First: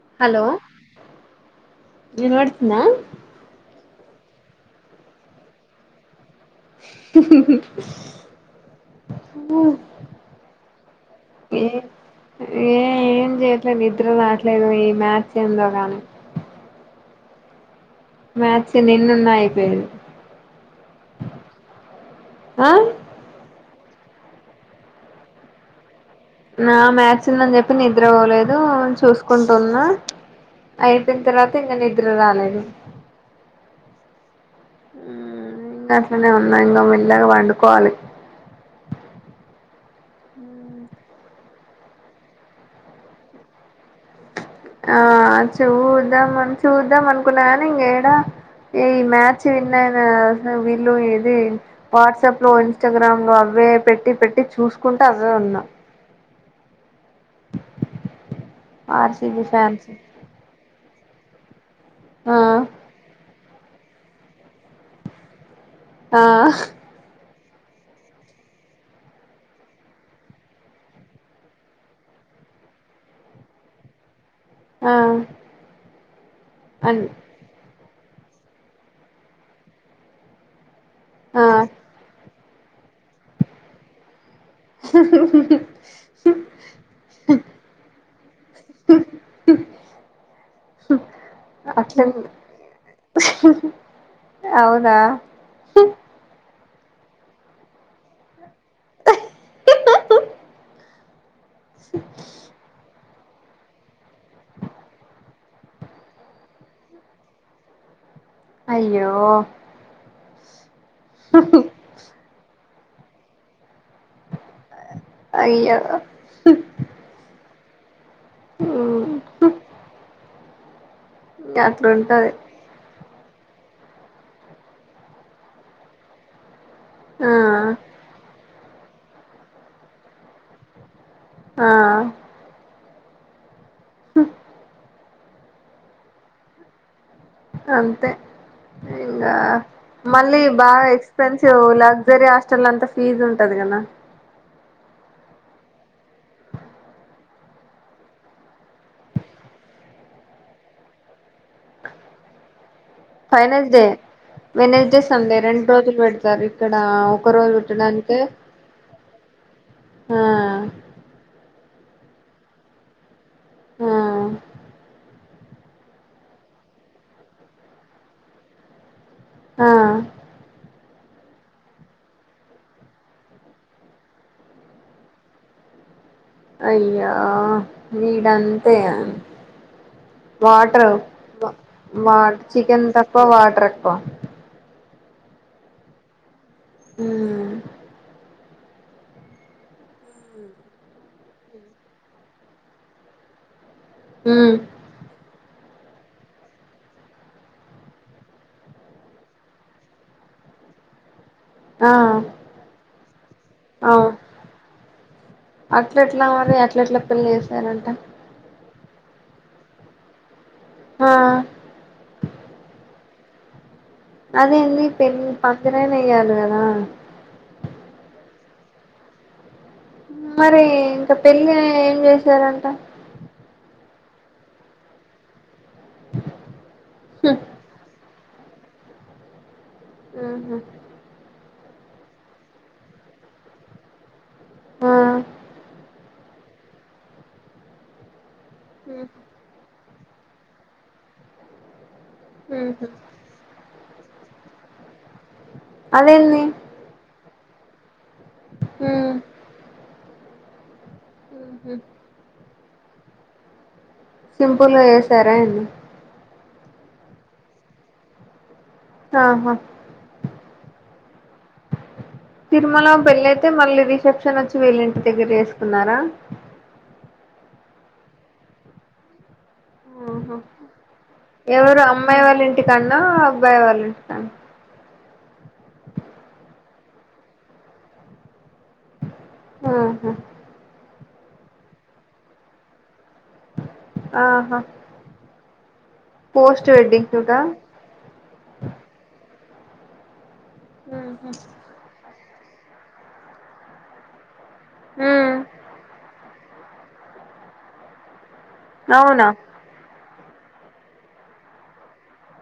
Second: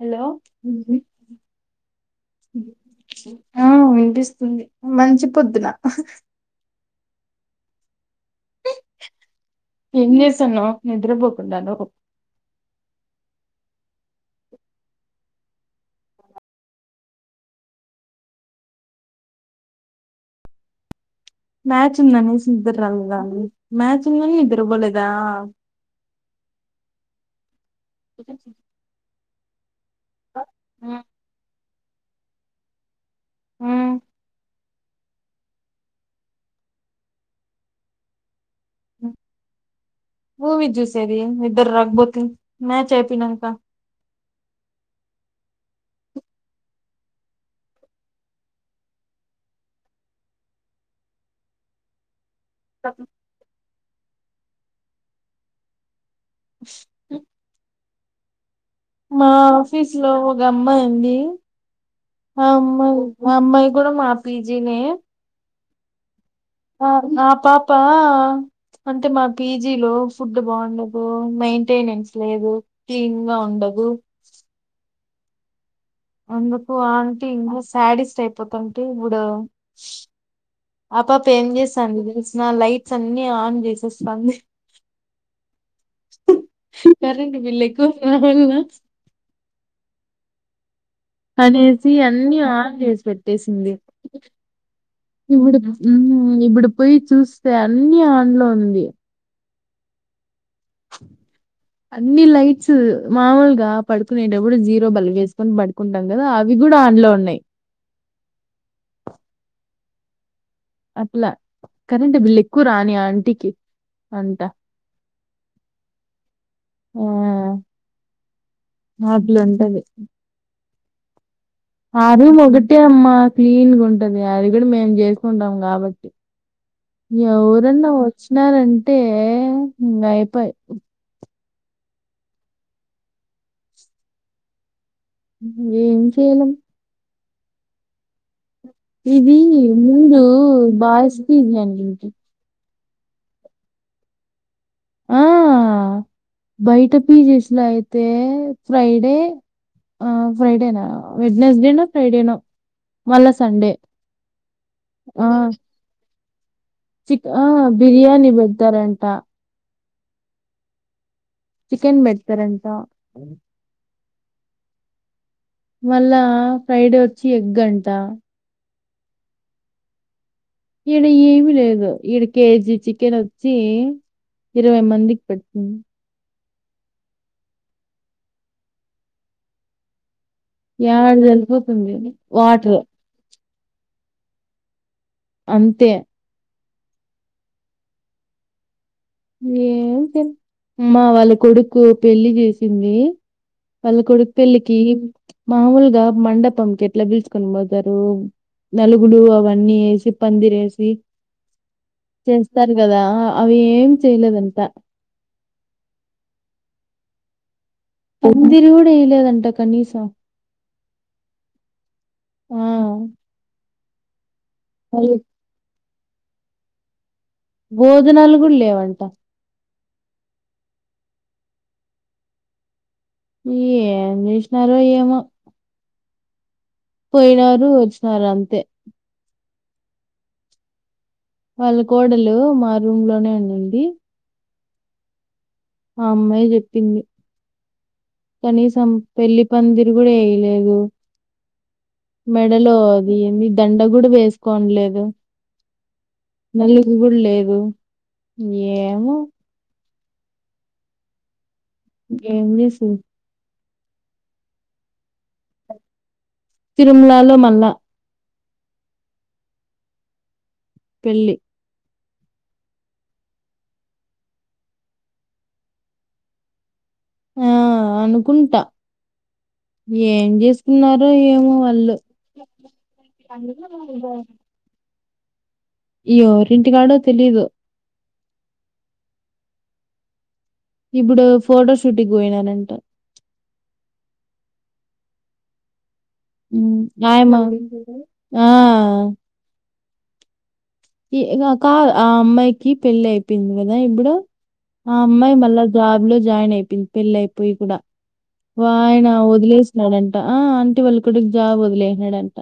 Hello వినబడుతుందా ఆ వినిపి మంచి పొద్దున హహహ ఏం చేస్తున్నావ్ నిద్రపోకుండా ఏ ఏ ఏం చేయట్లేదు నిద్ర రావట్లేదు. ఈ మ్యాచ్ ఏందో గానీ మాచ్ నిన్నన్నయిపోయది మ్యాచ్ ఉందనేసి నిద్ర రాలేదా మ్యాచ ఉందని నిద్ర పోలేదా నా మ్యాచ్ ఉందని చెప్ప ప్పు నిద్రపోలేదు చూసు కుంటున్నా అయితేంత రా నిన్న నిద్ర రాలేదు హ్ హ్ ఇంకా అట్లనే ఉన్నా ఇంగ మేళ్ళాగా పండుకోవాలి మూవీ జుసేది నిద్దర రాకపోతే మ్యాచ్ అయిపోయినక ఆ చూద్దాం అన్ చూద్దాం అనుకున్నా కాని ఇంకేడా ఈ మ్యాచ్ విన్నాయినా వీళ్ళు ఇది వాట్సాప్ లో ఇన్స్టాగ్రామ్ లో అవే పెట్టి పెట్ ట్టి చూసుకుంట అదే ఉన్నా హ మా ఆర్సిబి ఫ్యాన్స్ ఆఫీస్ లో ఒక అమ్మాయి ఉంది ఉ ఆ ఆమ్మయి అమ్మాయి కూడా మా పీజీనే ఆ ఆ ఉ అహ్ పాపా అంటే మా పీజీ లో ఫుడ్ బాగుండదు మెయింటెనెన్స్ లేదు క్లీన్ గా ఉండదు. ఆ ఎందుకు అన్ ఆంటీ ఇంగోస్ శాడిస్ట్ అయిపోతాంటే ముగ స్ ఆ పాప ఏం చేస్తాంది తెలుస్ నా లైట్స్ అన్ని ఆన్ చేసేస్తంది కరెంట్ బిల్లెక్కువ [unintelligible] అనేసి అట్ల అన్ని ఆన్ చేసి పెట్టేసింది అవునా ఇప్పుడు ఉ ఇప్పుడు పోయి చూస్తే అన్ని ఆండ్లో ఉంది చు అన్ని లైట్స్ మామూలుగా పడుకునేటప్పుడు జీరో బలుబు వేసుకొని పడుకుంటాం. కదా అవి కూడా ఆన్లొ ఉన్నాయి. అయ్యో అట్లా కరెంట్ బిల్క్ ఎక్ క్కువరాని ఆంటికి అంట అయ్యో అట్లుంటది ఆరు అట్లుంటది ఒకటే అమ్మా క్లీన్గా ఉంటది. అది కూడా మేము చేసుకుంటాం కాబట్టి ఆ ఎవరన్నా వచ్చినారంటె అంటే ఈ అయిపయి ఆ ఉ ము ఏ చేయడం అంతే ఇంగా ఇది ముందు మళ్ళీ బాగా బాయ్స్ పీజీ ఎక్స్పెన్సివ్ అనుకుంట లగ్జరీ హాస్టెల్ అంతా ఫీజ్ ఉంటది కదా ఆ బయట పిజేస్లో అయితే ఫ్రైడే ఆ ఫ్రైడేనా వెడ్ నెస్డేనా ఫ్రైడేనో మళ్ళా సండే ఫైనస్డే వేనస్ డే ఆ సండే రెండు రోజలు పెడ సరిప్ చిక్ ఆ బిర్యానీ పెడతారంట ఆ చికెన్ పెడతారంటా ఆ మళ్ళా ఫ్రైడే వచ్చి ఎగ్ గంట ఆ ఈయడ ఏమిీ లేదు ఈయడ కేజీ చికెన్ వచ్చి ఇరవై మందికి పెడుతుంది అయ్యా వీడంతే వాటర్ యాడ సరిపోతుంది వా వాటర్ చికెన్ తక్కువ వాటర్ తక్కువ అంతే ఉ ఏ అమ్ మా వాళ్ళ కొడుకు పెళ్లికి చేసింది వాళ్ళ కొడుకు మ్మ్ పెళ్లికి మామూలుగా మండపంకి ఎట్లా పీల్చుకొని పోతారు నలుగురు అవన్నీ వేసి పందిరి వేసి ఆ చేస్తారు కదా అవేం దంతా అట్ల ఎట్లా మరి అట్ల ఎట్లా పెళ్లి చేసారంట పందిరి కూడా వేయలేదంట కనీసం ఆ ఆ అదే ఎందు ఇ వాళ్ళు పెళ్లి పంది నా ఎయ్యాలి కదా భోజనాలు కూడా లేవంట మరి ఇంకా పెళ్ళి ఏం చేసారంట ఏం చేసినారో ఏమో పోయినారు వచ్చి నారు అంతే ఆహ వాళ్ళ కోడలు మా రూమ్ లోనే ఉండండి ఆ ఆ అమ్మాయి చెప్పింది. కనీసం పెళ్లి పందిర్. రీ కూడా ఏయ్లేదు. మెడలో ఉహు అది ఏందీ దండ కూ. ఎప్పుడ్ వేసుకోంన్లేదు. అదేంది నాల్గురు లేరూ. [unintelligible] ఉమ్ యేమో. ఉహుమ్. ఏం చేసిన్రేర్. సింపుల్గా ఏసారా అన్ని. తిరుమలాలో మళ్ళ. ఆహా. పెళ్లి. తిరుమలో పెళ్లియితే, మళ్ళీ రిసెప్షన్ వచ్చి వీళ్ళ ఇంటి దగ్గర చేసుకున్నారా. ఆ అనుకుంటా. ఏం ఓహో చేసుకున్నారో ఏమో ఎవరు వాళ్ళు అమ్మాయి వాళ్ళ ఇంటి కన్నా, అబ్బాయి వాళ్ళ ఇంటి కాన్నా. యేవరింటికాడో తెలీదు. ఆహా. ఇప్పుడు ఫోటో షూట్ కి పోయినారు అంటా. ఆహా. పోస్ట్ వెడ్డింగ్ షూటా [unintelligible] ఆ. [unintelligible] కి ఉహు పెళ్ళి అయిపోయింది అదా ఇప్పుడు. ఆ అమ్మాయి ఉమ్ మళ్ళా జాబ్ లో జాయిన్ అయి. పెళ్లి అయిపోయి కూడా. వాఆయన అవునా ఓదిలేసినాడు. ఆ ఆంటీ వాళ్ళ కోడుక్ జాబ్ అంట ఓదిలేసినాదంట.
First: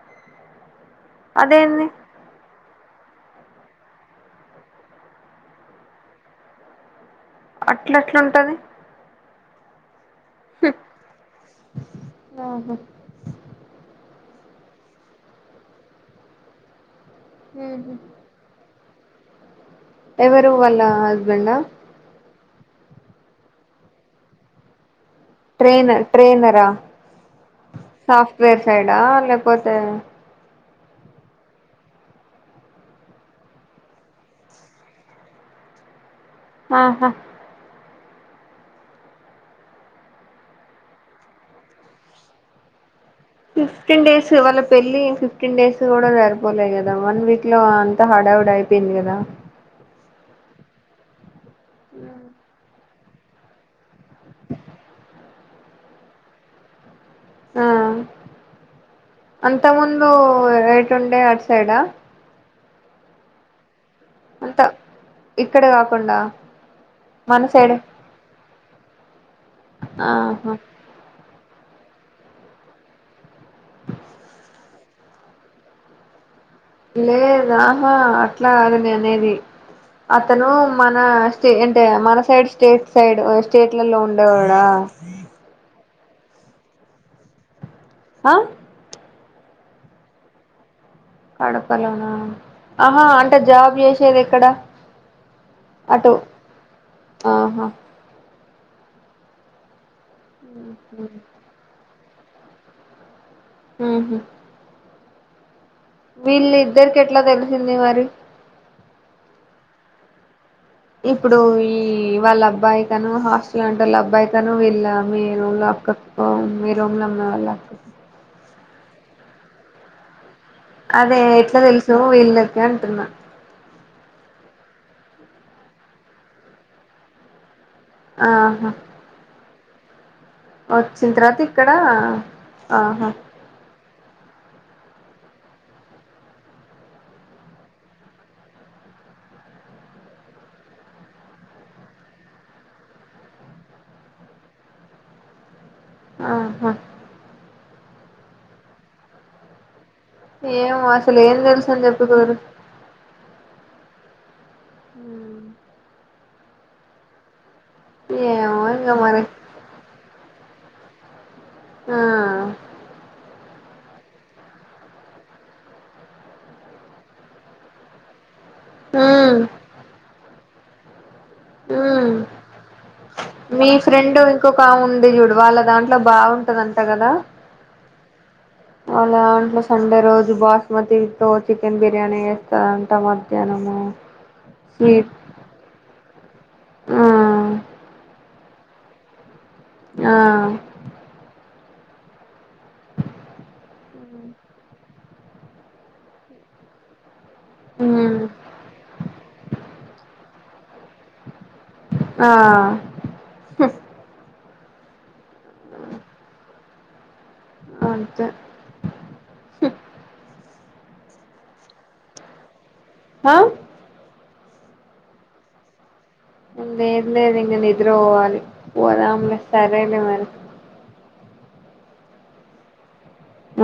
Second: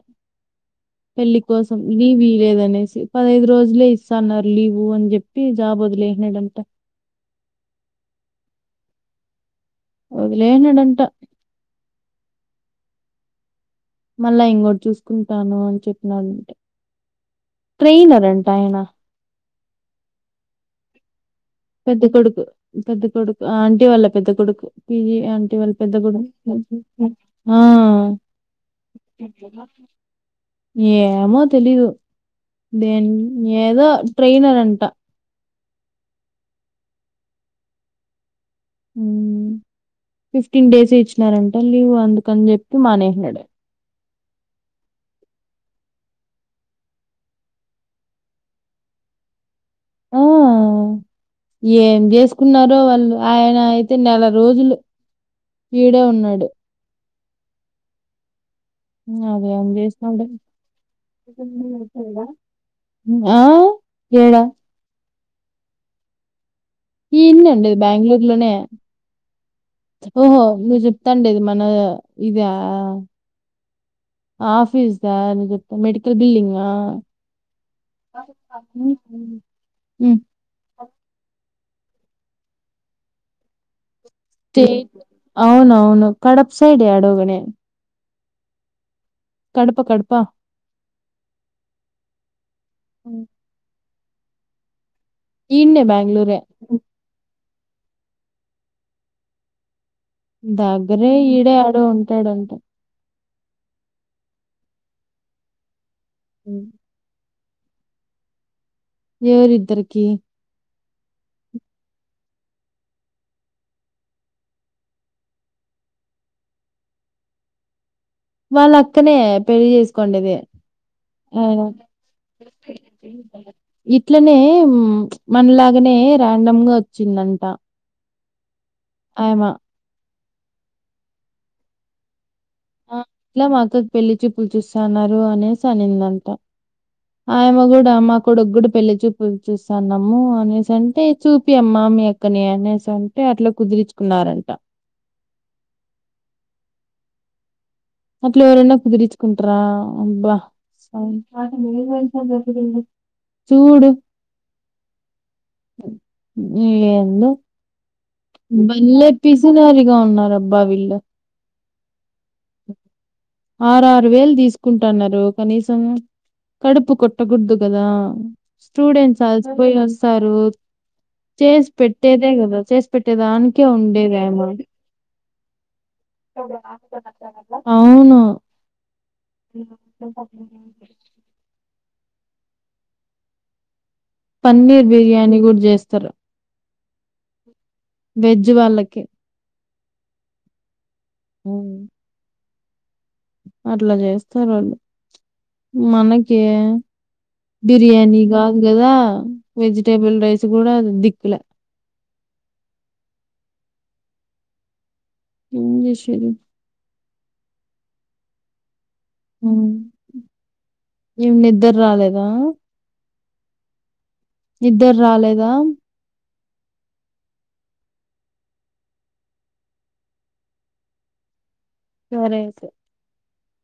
పెళ్ళి కోసం, అదేంది లీవ్ ఈలేదని. సి పదైదు రోజులే ఇస్తాన్నారు లీవు అని చెప్పి, జాబ్ వదిలేనాడంట. అట్లా అట్లా ఉంటది. ఓదిలేసినాడంట. ఆహా మళ్ళా ఇంగోటి చూసుకుంటాను, అని చెప్పినాడాంట్. ట్రేనార్ అంట ఆయన. ఎవరు వాళ్ళ. హస్బెండా పెద్ద కొడుకు. పెద్ద కొడుకు ఆ ఆంటీ వాళ్ళ పెద్ద కొడుకు పీజీ ఆంటీ వాళ్ళు పెద్ద ట్రైనర్ కొడుకు ఉ ట్రైనరా ఉ అ ఆ సాఫ్ట్వేర్ సైడా లేకపోతే ఏమో తెలీదు దేని ఏదో ట్రైనర్ అంట ఆహా ఉ ఫిఫ్టీన్ డేస్ ఇచ్చినారంట లీవ్ అందుకని చెప్పి మానే ఫిఫ్టీన్ డేస్ వాళ్ళ పెళ్ళి ఫిఫ్టీన్ డేస్ కూడా సరిపోలే కదా వన్ వీక్ లో అంత హడావిడి అయిపోయింది కదా ఆ ఏం చేసుకున్నారో వాళ్ళు ఆయన అయితే నెల రోజులు ఈడే ఉన్నాడు ఆ అంత అదేం ముందు చేసినాడు ఎటు ఉండే అటు సైడ ఆ ఏడ ఇక్కడే కాకుండా మన ఇనండి సైడే బెంగళూరు లోనే ఓహో ఆహా నువు చెప్తాండేది మ ఓ ఇద ఆఫీస్దా నువు చెప్పే మెడికల్ బిల్లింగ లేదాహా అట్లా కాదు నే హుహు. అనేది హ్మ్. అతను మన చే అంటే మన సైడ్ స్టేట్ సైడ్ స్టేట్లలో ఉ స్టేట్ అవునవును కడప సైడ్ ఏడో గని ఆ కడప కడప కడప లోనా ఆహా అంటే జాబ్ చేసి వచ్చేది ఎక్కడ ఇన్నె బెంగుళూరే ఆ దగ్గరే ఈడే ఆడో ఉం ట్టడంటా ఆహ హ్మ్. వీళ్ళిద్దరికీ ఎట్లా తె చిన్నేవారు ఎవ రిద్దరికి ఇప్పుడు ఈ వాళ్ళ అబ్బాయి తను హాస్టల్ అంటే వాళ్ళ అబ్బాయి తను వీళ్ళ మీ రూమ్ లో అక్క మీ రూమ్ లో ఉన్న వాళ్ళ అక్కకు వాళ్ళ అక్కనే పెళ్లి చేసుకోండేది అదే ఎట్లా ఆయన. తెలుసు వీళ్ళకి అంటున్నా ఇట్లనే మనలాగనే రాండమ్ గా వచ్చిందంట ఆహా ఆమా వచ్చిన తర్వాత ఇక్కడ ఆ ఆహా ఇట్లా మా అక్కకి పెళ్లి చూపులు చూస్తన్నారు అనేసి అనిందంట ఆయమే కూడా మా కొడుకూడా పెళ్లి చూపులు చూస్తన్నాము అనేసి అంటే చూపి అమ్మా మీ అక్కని అనేసి అంటే అట్లా కుదిరిచ్చుకున్నారంట ఆహా అట్లా ఎవరన్నా కుదిర్చుకుంటార అబ్బా ఏమో అసలు ఏం తెలుసు అని చెప్పి కుదురు చూడు హు ఇ ఎందో ఏమో ఇంగ బళ్ళె మరి పిసినారిగా ఉన్నారబ్ బ్బావీళ్ళు ఆ ఆరు ఆరు వేలు తీసుకుంటాన్నారు కనీసం కడుపు కొట్టకూడదు కదా స్టూడెంట్స్ ఉమ్ అలసిపోయో తారు చేసి ఉమ్ పెట్టేదే కదా చేసి పెట్టే దానికే మీ ఉండేది ఫ్రెండ్ ఆమా ఇంకొక ఆమె ఉంది చూడు వాళ్ళ దాం ట్లో బాగుంటదంట కదా అవును వాళ్ళాదాంట్లో సండే రోజు బాస్మతి తో చికెన్ బిర్ ర్యాని చేస్తారంట మధ్యాహ్నము పన్నీర్ స్వీట్ బిర్యానీ కూడా చేస్తారు ఆ వెజ్ వాళ్ళకి ఆ అవునా అట్లా చేస్తారు వాళ్ళు మనకే ఉమ్ బిర్యానీ కాదు కదా వెజిటేబుల్ రైస్ చ్ కూడా దిక్కులే ఆ ఎమ్ చేసేది అంతే ఉమ్ ఏం నిద్దర రాలేదా అ ఇద్దరు రాలేదా లేేదులేదు నిద్ర పోవాలి పోదములే సరేలే మరి సరే ఐతే ఆ